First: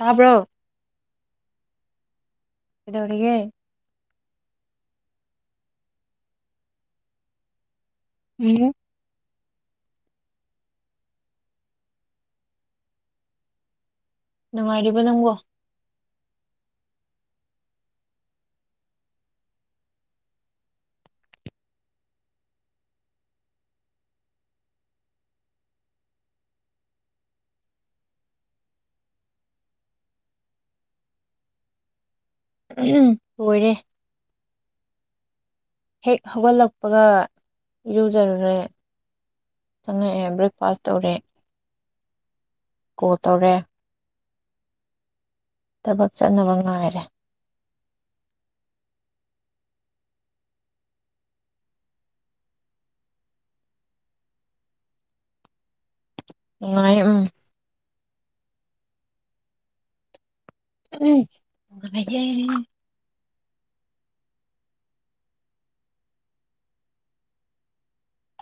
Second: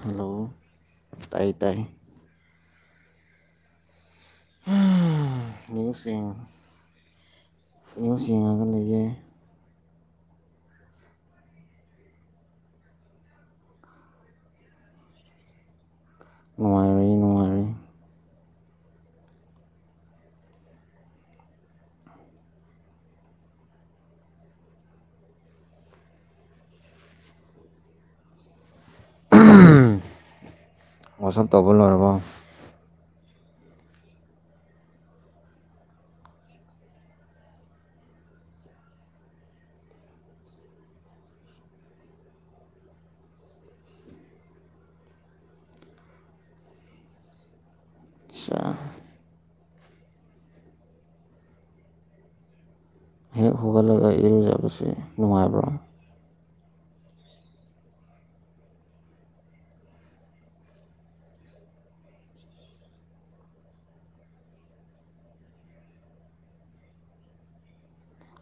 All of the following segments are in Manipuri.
ꯇꯥꯕ꯭ꯔꯣ ꯍꯜꯂꯣ, ꯇꯥꯏ ꯇꯥꯏ ꯀꯩꯗꯧꯔꯤꯒꯦ ꯅ꯭ꯌꯨꯁꯁꯤꯡ ꯅ꯭ꯌꯨꯁ ꯌꯦꯡꯉꯒ ꯎꯝ ꯂꯩꯌꯦꯦ ꯅꯨꯡꯉꯥꯏꯔꯤꯕ ꯅꯪꯕꯣ ꯅꯨꯡꯉꯥꯏꯔꯤ ꯅꯨꯡꯉꯥꯏꯔꯤ ꯥꯋꯥꯁꯞ ꯇꯧꯕ ꯂꯣꯏꯔꯕꯣ ꯂꯣꯏꯔꯦ ꯍꯦꯛ ꯍꯧꯒꯠꯂꯛꯄꯒ ꯏꯔꯨꯖꯔꯨꯔꯦ ꯆꯪꯉꯛꯑꯦ ꯕ꯭ꯔꯦꯛꯐꯥꯁ ꯇꯧꯔꯦ ꯀꯣꯜ ꯇꯧꯔꯦ ꯊꯥꯕꯛ ꯆꯠꯅꯕ ꯉꯥꯏꯔꯦ ꯑꯠꯆꯥꯥ ꯍꯦꯛ ꯍꯧꯒꯠꯂꯒ ꯢꯔꯨ ꯂꯨꯖꯕꯁꯦ ꯅꯨꯡꯉꯥꯏꯕ꯭ꯔꯣ ꯅꯨꯡꯉꯥꯢꯌꯦ ꯎꯝ ꯎꯝ ꯅꯨꯡꯉꯥꯢꯌꯦ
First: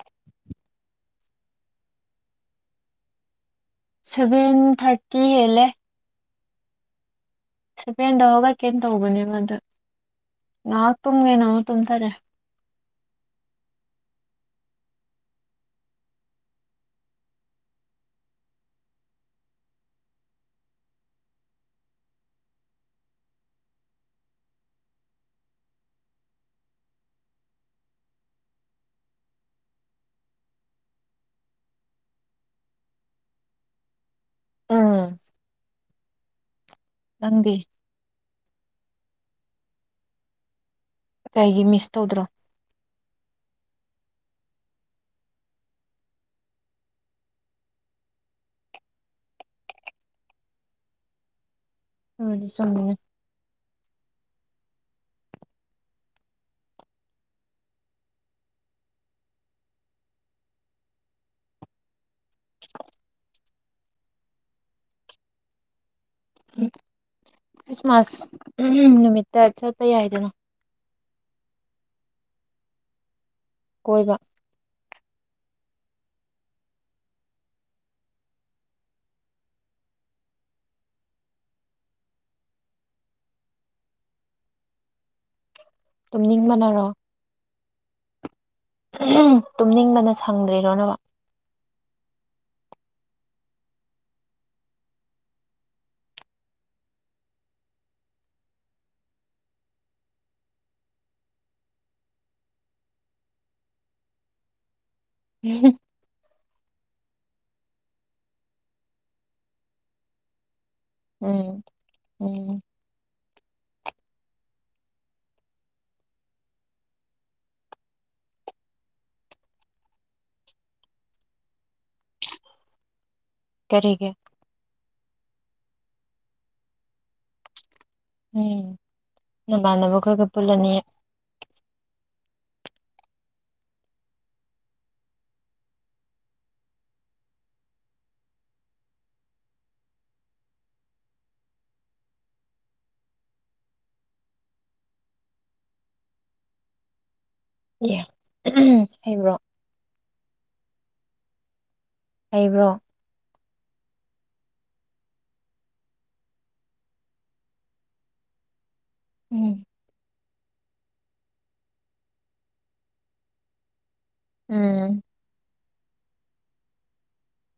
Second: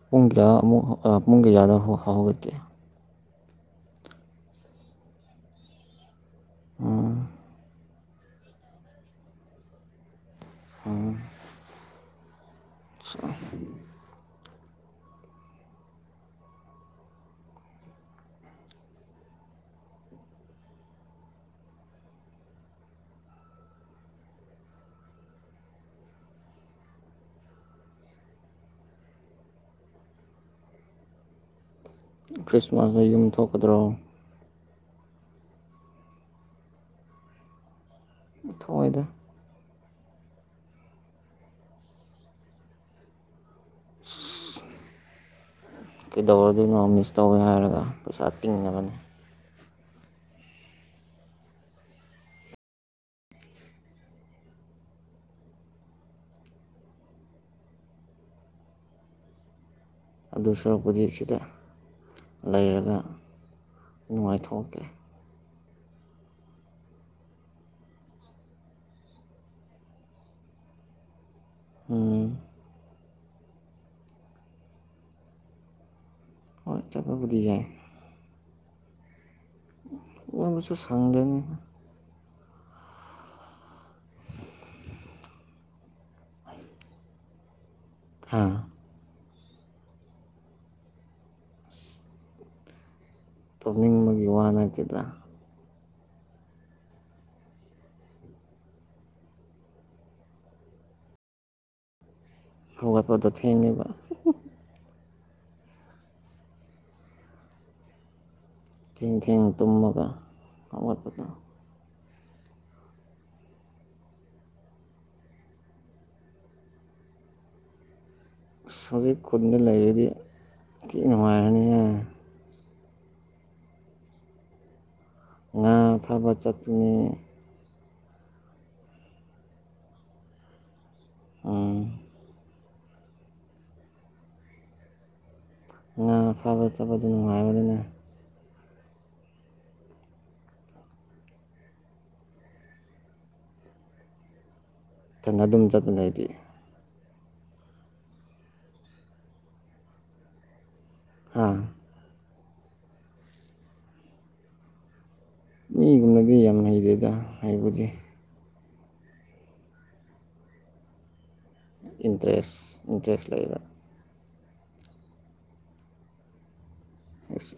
ꯄꯨꯡ ꯀꯌꯥ ꯑꯃꯨꯛ ꯑꯥ ꯄꯨꯡ ꯀꯌꯥꯗ ꯍꯧꯒꯠꯀꯦ ꯁꯚꯦꯟ ꯊꯥꯔꯇꯤ ꯍꯦꯜꯂꯦ ꯎꯝ ꯁꯚꯦꯟꯗ ꯍꯧꯒꯠꯀꯦꯅ ꯇꯧꯕꯅꯦꯕ ꯑꯗꯨ ꯉꯥꯏꯍꯥꯛ ꯇꯨꯝꯒꯦꯅ ꯑꯃꯨꯛ ꯇꯨꯝꯊꯔꯦ ꯑꯠꯆꯥ ꯈ꯭ꯔꯤꯁꯃꯥꯁꯇ ꯌꯨꯝ ꯊꯣꯛꯀꯗ꯭ꯔꯣ ꯑꯧ ꯅꯪꯗꯤ ꯊꯣꯛꯑꯣꯏꯗ ꯀꯩꯒꯤ ꯃꯤꯁ ꯇꯧꯗ꯭ꯔꯣ ꯀꯩꯗꯧꯅꯗꯣꯏꯅꯣ ꯃꯤꯁ ꯇꯧꯋꯦ ꯍꯥꯏꯔꯒ ꯄꯩꯁꯥ ꯇꯤꯡꯅꯕꯅꯤ ꯑꯗꯨꯕꯨꯗꯤ ꯆꯨꯝꯃꯤꯅꯦ ꯑꯗꯨ ꯁꯨꯔꯛꯄꯨꯗꯤ ꯁꯤꯗ ꯂꯩꯔꯒ ꯅꯨꯡꯉꯥꯏꯊꯣꯛꯀꯦ ꯎꯝ ꯈ꯭ꯔꯤꯁꯃꯥꯁ ꯅꯨꯃꯤꯠꯇ ꯆꯠꯄ ꯌꯥꯏꯗꯅꯥ ꯎꯝ ꯀꯣꯏꯕ ꯑ ꯆꯠꯄꯕꯨꯗꯤ ꯌꯥꯏ ꯀꯣꯏꯕꯁꯨ ꯁꯪꯗꯦꯅꯦ ꯇꯨꯝꯅꯤꯡꯕꯅꯔꯣ ꯍꯥ ꯇꯨꯝꯅꯤꯡꯗꯅ ꯁꯪꯗ꯭ꯔꯤꯔꯣꯅꯕ [inaudible] ꯇꯨꯝꯅꯤꯡꯕꯒꯤ ꯋꯥ ꯅꯠꯇꯦꯗ ꯍꯧꯒꯠꯄꯗ ꯊꯦꯡꯉꯤꯕ ꯎꯝ ꯊꯦꯡ ꯊꯦꯡꯅ ꯇꯨꯝꯃꯒ ꯍꯧꯒꯠꯄꯗꯣ ꯎꯝ ꯎꯝ ꯑꯁ ꯍꯧꯖꯤꯛ ꯈꯨꯟꯗ ꯂꯩꯔꯗꯤ ꯊꯤ ꯅꯨꯡꯉꯥꯏꯔꯅꯤꯍꯦ ꯀꯔꯤꯒꯤ ꯉꯥ ꯐꯥꯕ ꯆꯠꯇꯨꯅꯦ ꯎꯝ ꯅꯃꯥꯟꯅꯕ ꯈꯣꯢꯒ ꯄꯨꯜꯂꯅꯤ ꯎꯝ ꯉꯥ ꯐꯥꯕ ꯆꯠꯄꯗꯨ ꯅꯨꯡꯉꯥꯏꯕꯅꯤꯅꯦ ꯏꯊꯟꯗ ꯑꯗꯨꯝ ꯆꯠꯄꯅꯦ ꯑꯩꯗꯤ ꯌꯦ ꯎꯝ ꯍꯩꯕ꯭ꯔꯣ ꯍꯥ ꯍꯩꯕ꯭ꯔꯣ ꯃꯤꯒꯨꯝꯅꯗꯤ ꯌꯥꯝ ꯍꯩꯗꯦꯗ ꯍꯥꯏꯕꯨꯗꯤ ꯎꯝ ꯏꯟꯇꯔꯦꯁ ꯏꯟꯇꯔꯦꯁ ꯂꯩꯕ ꯎꯝ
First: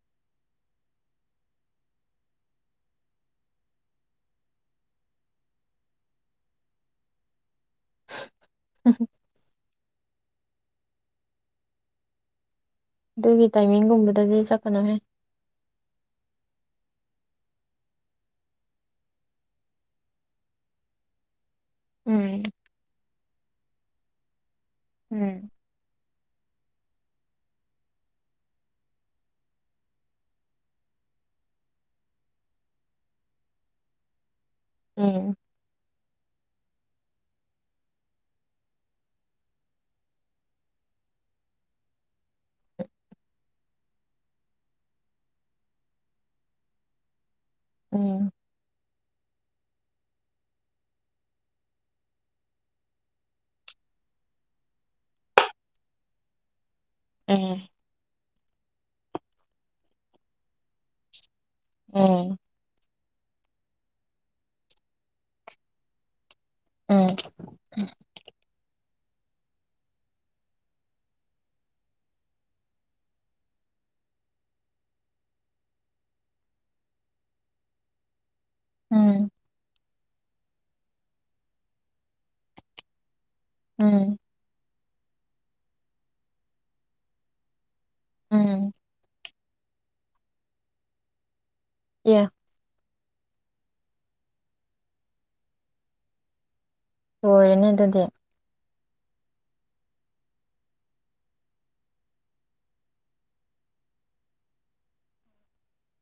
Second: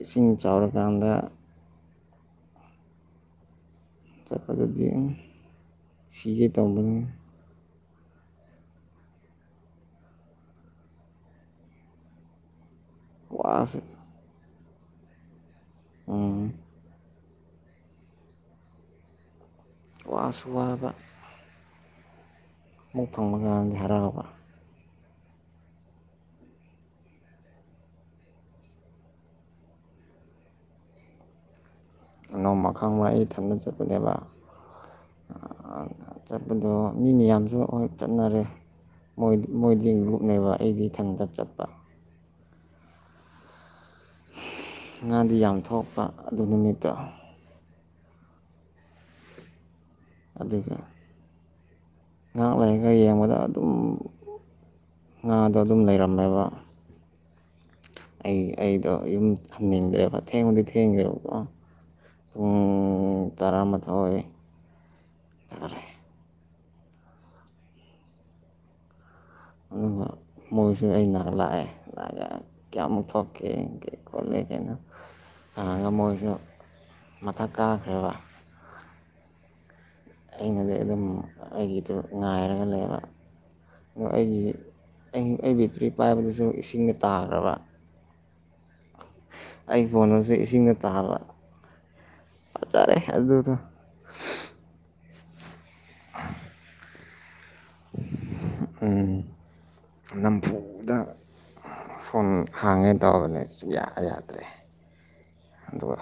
ꯏꯁꯤꯡ ꯆꯥꯎꯔꯀꯥꯟꯗ ꯆꯠꯄꯗꯗꯤ ꯑꯝ ꯁꯤꯒꯦ ꯇꯥꯎꯕꯅꯦ [unintelligible] ꯑꯗꯨꯒꯤ ꯋꯥꯁꯨ ꯇꯥꯏꯃꯤꯡꯒꯨꯝꯕꯗꯗꯤ ꯆꯠꯀꯅꯨꯍꯦ ꯎꯝ ꯋꯥꯁꯨ ꯋꯥꯕ ꯎꯝ ꯑꯃꯨꯛ ꯐꯪꯕꯀꯟꯗ ꯍꯔꯥꯎꯕ ꯎꯝ ꯅꯣꯡꯃ ꯈꯥꯡꯕ꯭ꯔ ꯑꯩ ꯊꯟꯗꯅ ꯆꯠꯄꯅꯦꯕ ꯎꯝ ꯑ ꯆꯠꯄꯗꯣ ꯃꯤ ꯃꯌꯥꯝꯁꯨ ꯍꯣꯏ ꯆꯠꯅꯔꯦ ꯃꯣꯏ ꯃꯣꯏꯗꯤ ꯒꯔꯨꯞꯅꯦꯕ ꯑꯩꯗꯤ ꯏꯊꯟꯇ ꯆꯠꯄ ꯉꯥꯗꯤ ꯌꯥꯝ ꯊꯣꯛꯄ ꯑꯗꯨ ꯅꯨꯃꯤꯠꯇꯣ ꯎꯝ ꯑꯗꯨꯒꯦ ꯉꯥꯛ ꯂꯩꯔꯒ ꯌꯦꯡꯕꯗ ꯑꯗꯨꯝ ꯉꯥꯗꯣ ꯑꯗꯨꯝ ꯂꯩꯔꯝꯃꯦꯕ ꯎꯝ ꯑꯩ ꯑꯩꯗꯣ ꯌꯨꯝ ꯊꯝꯅꯤꯡꯗ꯭ꯔꯦꯕ ꯊꯦꯡꯕꯨꯗꯤ ꯊꯦꯡꯈ꯭ꯔꯦꯕꯀꯣ ꯎꯝ ꯄꯨꯡ ꯇꯔꯥꯃꯥꯊꯣꯏ ꯇꯔꯦ ꯎꯝ ꯑꯗꯨꯒ ꯃꯣꯏꯁꯨ ꯑꯩꯅꯛ ꯂꯥꯛꯑꯦ ꯂꯥꯛꯑꯒ ꯀꯌꯥꯃꯨꯛ ꯊꯣꯛꯀꯦ ꯈꯣꯠꯂꯦ ꯀꯩꯅꯣ ꯍꯥꯡꯉꯒ ꯃꯣꯏꯁꯨ ꯃꯊꯛ ꯀꯥꯈ꯭ꯔꯦꯕ ꯎꯝ ꯑꯩꯅꯗꯤ ꯑꯗꯨꯝ ꯑꯩꯒꯤꯗꯣ ꯉꯥꯏꯔꯒ ꯂꯩꯕ ꯑꯗꯣ ꯎꯝ ꯑꯩꯒꯤ ꯑꯩ ꯑꯩ ꯕꯦꯇ꯭ꯔꯤ ꯄꯥꯏꯕꯗꯁꯨ ꯏꯁꯤꯡꯗ ꯇꯥꯈ꯭ꯔꯕ ꯎꯝ ꯑꯩ ꯐꯣꯟꯗꯨꯁꯨ ꯏꯁꯤꯡꯗ ꯇꯥꯕ ꯑꯦ ꯑꯖꯥꯔꯦ ꯑꯗꯨꯗꯣ [unintelligible] ꯂꯣꯏꯔꯦꯅꯦ ꯑꯗꯨꯗꯤ ꯑꯝ ꯅꯝꯐꯨꯗ ꯐꯣꯟ ꯍꯥꯡꯒꯦ ꯇꯧꯕꯅꯦ ꯁꯨꯡꯌꯥ ꯌꯥꯗ꯭ꯔꯦ ꯑꯗꯨꯒ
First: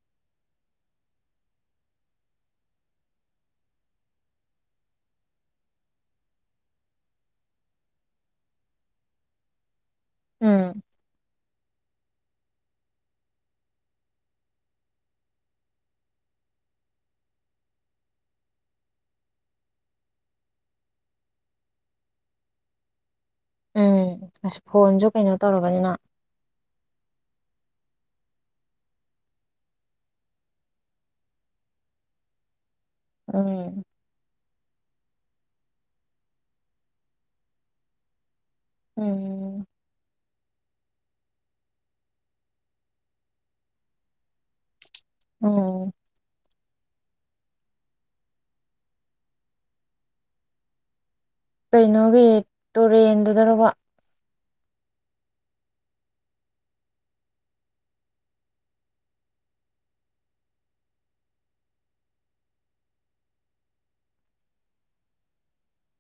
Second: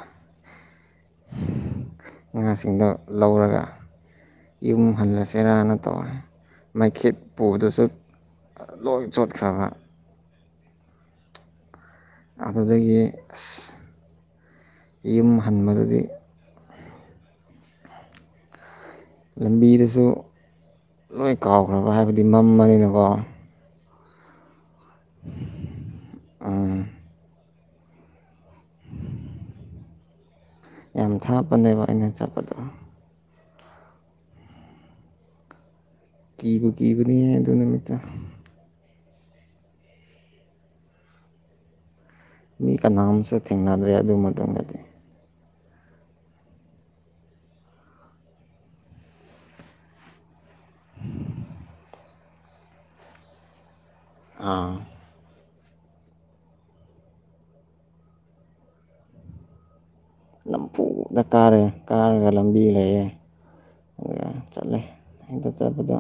ꯉꯥꯁꯤꯡꯗꯣ ꯂꯧꯔꯒ ꯌꯨꯝ ꯍꯜꯂꯁꯦꯔꯅ ꯇꯧꯔꯦ ꯃꯩꯈꯦꯠ ꯄꯨꯕꯗꯨꯁꯨ ꯂꯣꯏ ꯆꯣꯠꯈ꯭ꯔꯕ ꯎꯝ ꯑꯗꯨꯗꯒꯤ ꯑꯁ ꯌꯨꯝ ꯍꯟꯕꯗꯗꯤ ꯂꯝꯕꯤꯗꯨꯁꯨ ꯂꯣꯏ ꯀꯥꯎꯈ꯭ꯔꯕ ꯍꯥꯏꯕꯗꯤ ꯃꯝꯕꯅꯤꯅꯀꯣ ꯎꯝ ꯑꯁ ꯐꯣꯟꯁꯨ ꯀꯩꯅꯣ ꯇꯧꯔꯕꯅꯤꯅ ꯑꯝ ꯌꯥꯝ ꯊꯥꯞꯄꯅꯦꯕ ꯑꯩꯅ ꯆꯠꯄꯗꯣ ꯎꯝ ꯀꯤꯕꯨ ꯀꯤꯕꯅꯤꯌꯦ ꯑꯗꯨ ꯅꯨꯃꯤꯠꯇꯨ ꯎꯝ ꯃꯤ ꯀꯅꯥꯝꯁꯨ ꯊꯦꯡꯅꯗ꯭ꯔꯦ ꯑꯗꯨ ꯃꯇꯨꯃꯗꯗꯤ ꯎꯟ ꯀꯩꯅꯣꯒꯤ ꯇꯨꯔꯦꯟꯗꯨꯗꯔꯕ ꯑꯥ ꯅꯝꯐꯨꯗ ꯀꯥꯔꯦ ꯀꯥꯔꯒ ꯂꯝꯕꯤ ꯂꯩꯑꯦ ꯎꯟ ꯆꯠꯂꯦ ꯑꯗꯨ ꯆꯠꯄꯗꯣ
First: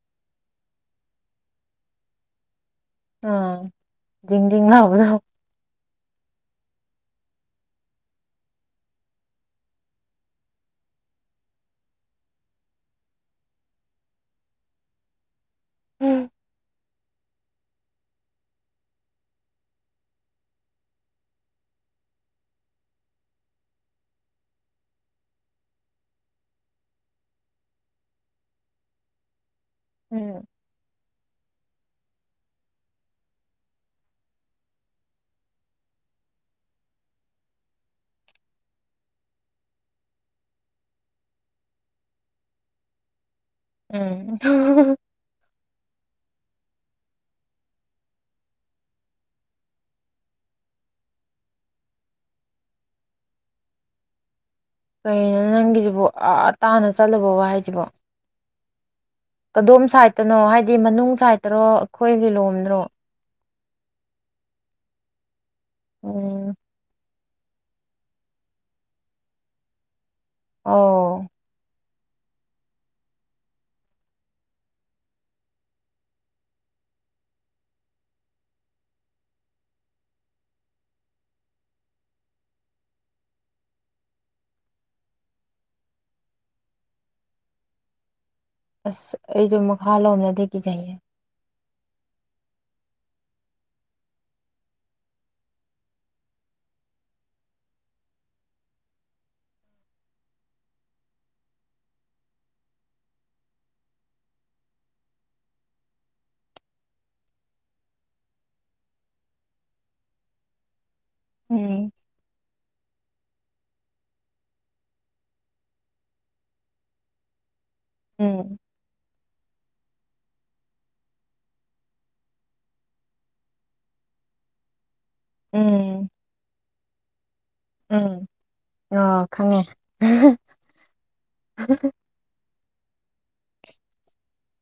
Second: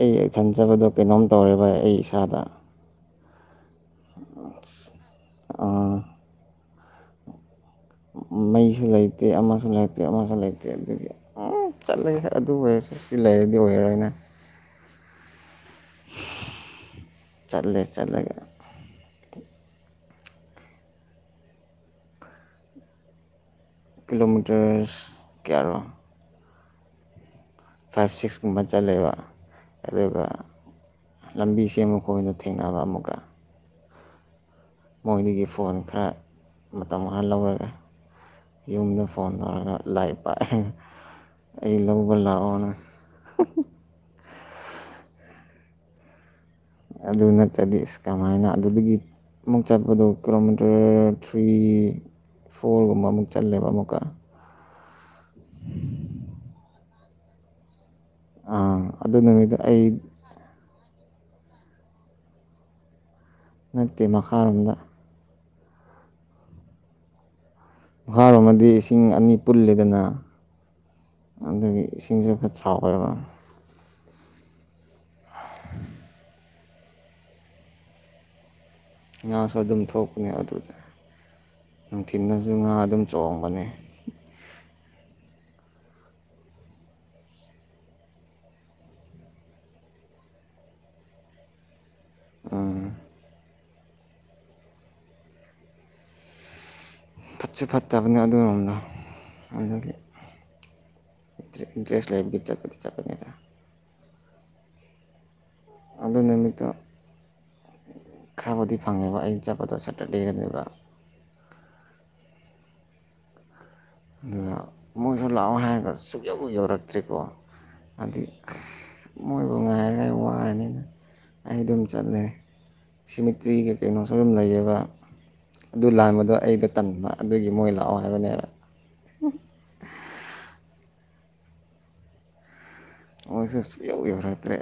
ꯑꯩ ꯏꯊꯟ ꯆꯇꯄꯗꯣ ꯀꯩꯅꯣꯝ ꯇꯧꯔꯦꯕ ꯑꯩ ꯏꯁꯥꯗ ꯑ ꯗꯤꯪ ꯗꯤꯡ ꯂꯥꯑꯣꯕꯗꯣ ꯃꯩꯁꯨ ꯂꯩꯇꯦ ꯑꯃꯁꯨ ꯂꯩꯇꯦ ꯑꯃꯁꯨ ꯂꯩꯇꯦ ꯑꯗꯨꯒꯤ ꯎ ꯆꯠꯂꯦ ꯑꯗꯨ ꯑꯣꯏꯔꯁꯨꯦ ꯁꯤ ꯂꯩꯔꯗꯤ ꯑꯣꯏꯔꯣꯏꯅ ꯆꯠꯂꯦ ꯆꯠꯂꯦꯒ ꯀꯤꯂꯣꯃꯤꯇꯔꯁ ꯀꯦꯌꯥꯔꯣ ꯐꯥꯏꯚ ꯁꯤꯛꯁ ꯀꯨꯝꯕ ꯆꯠꯂꯦꯕ ꯑꯗꯨꯒ ꯎꯝ ꯂꯝꯕꯤ ꯁꯦꯝꯃꯨꯀꯣ ꯑꯣꯏꯅ ꯊꯦꯡꯅꯕ ꯑꯃꯨꯛꯀ ꯃꯣꯏꯗꯒꯤ ꯐꯣꯟ ꯈꯔ ꯃꯇꯝ ꯈꯔ ꯂꯧꯔꯒꯦ ꯌꯨꯝꯗ ꯐꯣꯟ ꯇꯧꯔꯒ ꯂꯥꯏꯔꯤꯛ ꯄꯥꯏ ꯑꯩ ꯂꯧꯕ ꯂꯥꯛꯑꯣꯅ ꯎꯝ ꯑꯗꯨ ꯅꯠꯇ꯭ꯔꯗꯤ ꯏꯁ ꯀꯃꯥꯏꯅ ꯑꯗꯨꯗꯒꯤ ꯑꯃꯨꯛ ꯆꯠꯄꯗꯣ ꯀꯤꯂꯣꯃꯤꯇꯔ ꯊ꯭ꯔꯤ ꯐꯣꯔꯒꯨꯝꯕ ꯑꯃꯨꯛ ꯆꯠꯂꯦꯕ ꯑꯃꯨꯛꯀ ꯀꯩꯅꯣ ꯅꯪꯒꯤꯖꯤꯕꯨ ꯑꯥ ꯇꯥꯅ ꯆꯠꯂꯨꯕ ꯋꯥ ꯍꯥꯏꯁꯤꯕꯣ ꯑꯥ ꯑꯗꯨ ꯅꯨꯃꯤꯠꯇꯣ ꯀꯗꯣꯝ ꯑꯩ ꯁꯥꯏꯠꯇꯅꯣ ꯍꯥꯏꯗꯤ ꯃꯅꯨꯡ ꯁꯥꯏꯠꯇꯔꯣ ꯑꯩꯈꯣꯏꯒꯤ ꯂꯣꯝꯗ꯭ꯔꯣ ꯅꯠꯇꯦ ꯃꯈꯥꯔꯣꯝꯗ ꯑꯣ ꯃꯈꯥꯔꯣꯝ ꯑꯗꯤ ꯏꯁꯤꯡ ꯑꯅꯤ ꯄꯨꯜꯂꯦꯗꯅ ꯑꯣ ꯑꯗꯨꯒꯤ ꯏꯁꯤꯡꯖꯨ ꯈꯔ ꯆꯥꯎꯕꯩ ꯋꯥ ꯉꯥꯁꯨ ꯑꯗꯨꯝ ꯊꯣꯛꯄꯅꯦ ꯑꯗꯨꯗ ꯅꯨꯡꯊꯤꯟꯗꯁꯨ ꯉꯥ ꯑꯗꯨꯝ ꯆꯣꯡꯕꯅꯦ ꯑꯁ ꯑꯩꯁꯨ ꯃꯈꯥ ꯔꯣꯝꯅꯗꯤ ꯀꯤꯖꯩꯌꯦ ꯎꯝ ꯐꯠꯁꯨ ꯐꯠꯇꯕꯅꯦ ꯑꯗꯨꯏꯔꯣꯝꯗ ꯑꯗꯨꯒꯤ ꯏꯟ ꯏꯟꯇꯔꯦꯁ ꯂꯩꯕꯒꯤ ꯆꯠꯄꯗꯤ ꯆꯠꯄꯅꯤꯗ ꯑꯗꯨ ꯅꯨꯃꯤꯠꯇꯣ ꯈꯔꯕꯨꯗꯤ ꯐꯪꯉꯦꯕ ꯑꯩꯅ ꯆꯠꯄꯗꯣ ꯁꯇꯔꯗꯦꯗꯅꯦꯕ ꯎꯝ ꯑꯗꯨꯒ ꯃꯣꯏꯁꯨ ꯂꯥꯛꯑꯣ ꯍꯥꯏꯔꯒ ꯁꯨꯛ ꯌꯧ ꯌꯧꯔꯛꯇ꯭ꯔꯦꯀꯣ ꯑꯗꯨꯏ ꯎꯝ ꯃꯣꯏꯕꯨ ꯉꯥꯏꯔꯒ ꯋꯥꯔꯅꯤꯅ ꯑꯩ ꯑꯗꯨꯝ ꯆꯠꯂꯦ ꯁꯤꯃꯤꯇ꯭ꯔꯤꯒꯤ ꯀꯩꯅꯣꯁꯨ ꯑꯗꯨꯝ ꯂꯩꯌꯦꯕ ꯑꯗꯨ ꯎꯝ ꯂꯥꯟꯕꯗꯣ ꯑꯩꯗꯣ ꯇꯟꯕ ꯑꯗꯨꯒꯤ ꯃꯣꯏ ꯂꯥꯛꯑꯣ ꯎꯝ ꯍꯥꯏꯕꯅꯦꯕ ꯑꯣ ꯈꯪꯉꯦ ꯃꯣꯏꯁꯨ ꯁꯨꯛ ꯌꯧ ꯌꯧꯔꯛꯇ꯭ꯔꯦ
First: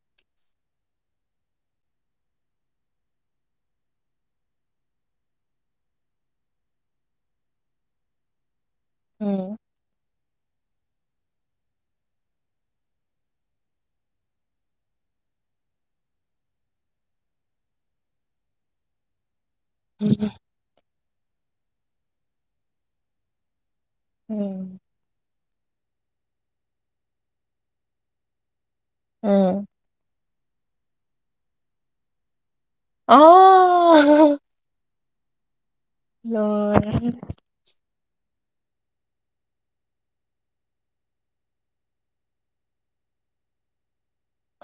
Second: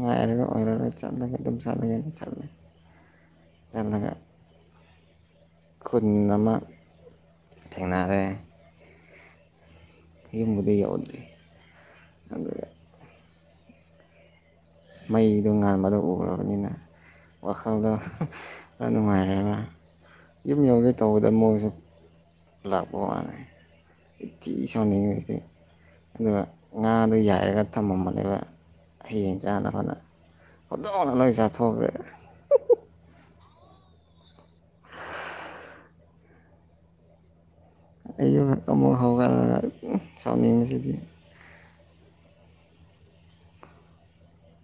ꯉꯥꯏꯔꯒ ꯑꯣꯏꯔꯔꯣꯏ ꯆꯠꯂꯒꯦ ꯑꯗꯨꯝ ꯆꯠꯂꯒꯦꯅ ꯆꯠꯂꯦ ꯆꯦꯠꯂꯒ ꯈꯨꯟ ꯑꯃ ꯊꯦꯡꯅꯔꯦ ꯎꯝ ꯌꯨꯝꯕꯨꯗꯤ ꯌꯧꯗ꯭ꯔꯤ ꯑꯗꯨꯒ ꯃꯩꯗꯣ ꯉꯥꯟꯕꯗꯣ ꯎꯔꯕꯅꯤꯅ ꯋꯥꯈꯜꯗꯣ ꯈꯔ ꯅꯨꯡꯉꯥꯏꯔꯦꯕ ꯎꯝ ꯌꯨꯝ ꯌꯨꯝꯒꯩ ꯇꯧꯕꯗ ꯃꯣꯏꯖꯨ ꯂꯥꯛꯄ ꯋꯥꯅꯦ ꯑꯩ ꯊꯤ ꯎꯝ ꯁꯥꯎꯅꯤꯡꯕꯁꯤꯗꯤ ꯑꯗꯨꯒ ꯉꯥꯗꯣ ꯌꯥꯏꯔꯒ ꯊꯝꯃꯝꯕꯅꯦꯕ ꯍꯌꯦꯡ ꯎꯝ [unintelligible] ꯍꯧꯗꯣꯡꯅ ꯂꯣꯏ ꯆꯥꯊꯣꯛꯈ꯭ꯔꯦ ꯑꯥ ꯂꯣꯏꯔꯦꯍꯦ ꯑꯩꯖꯨ ꯑꯃꯨꯛ ꯍꯧꯒꯠꯂꯒ ꯁꯥꯎꯅꯤꯡꯕꯁꯤꯗꯤ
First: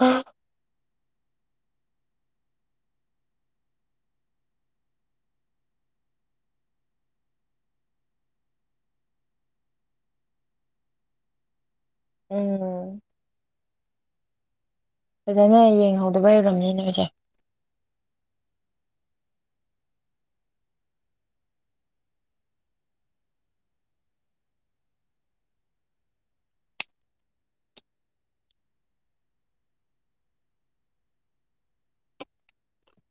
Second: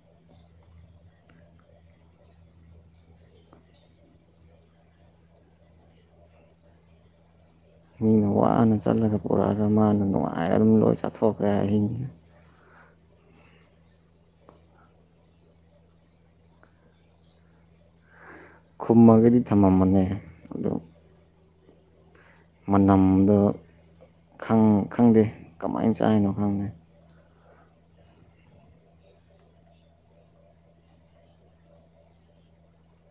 ꯑꯥ ꯃꯤꯅ ꯋꯥꯅ ꯆꯠꯂꯒ ꯄꯨꯔꯛꯑꯒ ꯃꯥꯅ ꯅꯨꯡꯉꯥꯏ ꯑꯗꯨꯝ ꯂꯣꯏ ꯆꯥꯊꯣꯛꯈ꯭ꯔꯦ ꯑꯍꯤꯡ ꯎꯝ ꯐꯖꯅ ꯌꯦꯡꯍꯧꯗꯕꯩ ꯑꯣꯏꯔꯝꯅꯤ ꯅꯣꯏꯁꯦ ꯈꯨꯝꯃꯒꯗꯤ ꯊꯝꯃꯃꯅꯦ ꯑꯗꯨ ꯃꯅꯝꯗ ꯈꯪ ꯈꯪꯗꯦ ꯀꯃꯥꯏꯟ ꯆꯥꯏꯅꯣ ꯈꯪꯗꯦ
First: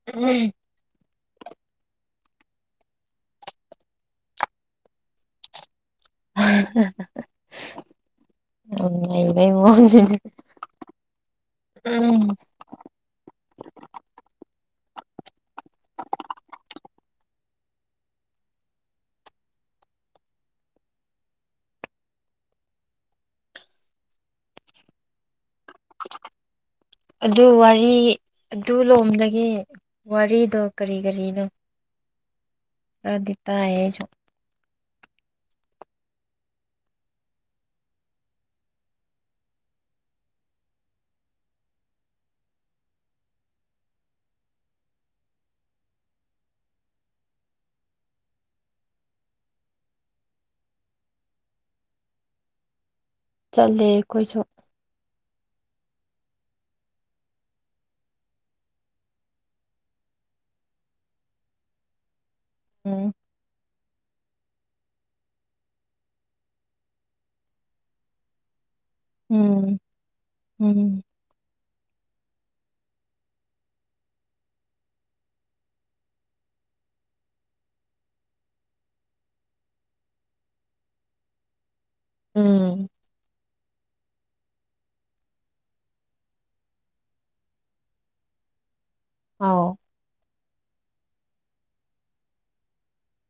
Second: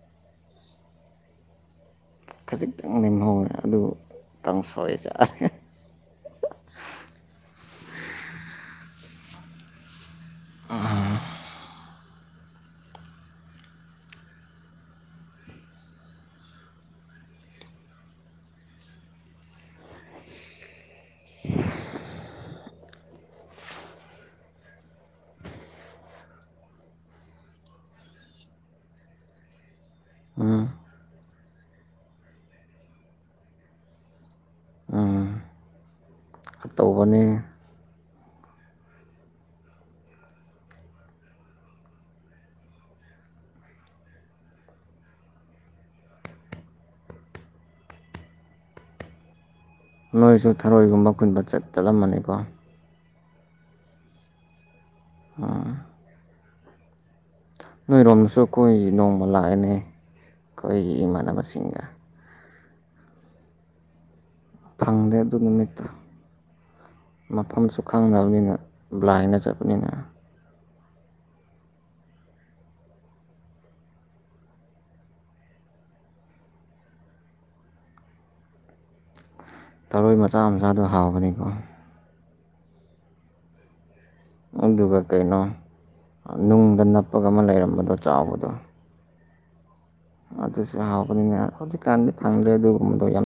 ꯎꯝ ꯈꯖꯤꯛꯇꯪ ꯂꯦꯝꯍꯧꯔꯦ ꯑꯗꯨ ꯀꯪꯁꯣꯏ ꯆꯥꯔꯦ ꯌꯝ ꯅꯩꯕꯩ ꯋꯥꯅꯤꯅꯦ ꯎꯝ ꯎꯝ [unintelligible] [unintelligible] ꯑꯗꯨ ꯋꯥꯔꯤ ꯑꯗꯨ ꯂꯣꯝꯗꯒꯤ ꯋꯥꯔꯤꯗꯣ ꯀꯔꯤ ꯀꯔꯤꯅꯣ ꯔꯥꯗꯤ ꯇꯥꯏ ꯑꯩꯁꯨ ꯈꯥ ꯇꯧꯕꯅꯤ ꯅꯣꯏꯁꯨ ꯊꯔꯣꯏꯒꯨꯝꯕ ꯀꯨꯟꯕ ꯆꯠ ꯆꯠꯂꯝꯃꯅꯤꯀꯣ ꯆꯠꯂꯦ ꯑꯩꯈꯣꯏꯁꯨ ꯑꯥ ꯅꯣꯏꯔꯣꯝꯗꯁꯨ ꯀꯣꯏ ꯅꯣꯡꯃ ꯂꯥꯛꯑꯦꯅꯦ ꯈꯣꯏꯒꯤ ꯏꯃꯥꯟꯅꯕꯁꯤꯡꯒ ꯎꯝ ꯐꯪꯗꯦ ꯑꯗꯨ ꯅꯨꯃꯤꯠꯇꯣ ꯃꯐꯝꯁꯨ ꯈꯪꯗꯕꯅꯤꯅ ꯕ꯭ꯂꯥꯏꯟꯗ ꯆꯠꯄꯅꯤꯅ ꯎꯝ ꯎꯝ ꯊꯔꯣꯏ ꯃꯆꯥ ꯃꯆꯥꯗꯨ ꯍꯥꯎꯕꯅꯤꯀꯣ ꯎꯝ ꯑꯗꯨꯒꯥ ꯀꯩꯅꯣ ꯅꯨꯡꯗ ꯅꯞꯄꯒꯥ ꯑꯃ ꯂꯩꯔꯝꯕꯗꯣ ꯆꯥꯎꯕꯗꯣ ꯑꯥꯎ ꯑꯗꯨꯁꯨ ꯍꯥꯎꯕꯅꯤꯅ ꯍꯧꯖꯤꯛꯀꯥꯟꯗꯤ ꯐꯪꯗ꯭ꯔꯦ ꯑꯗꯨꯒꯨꯝꯕꯗꯣ ꯌꯥꯝ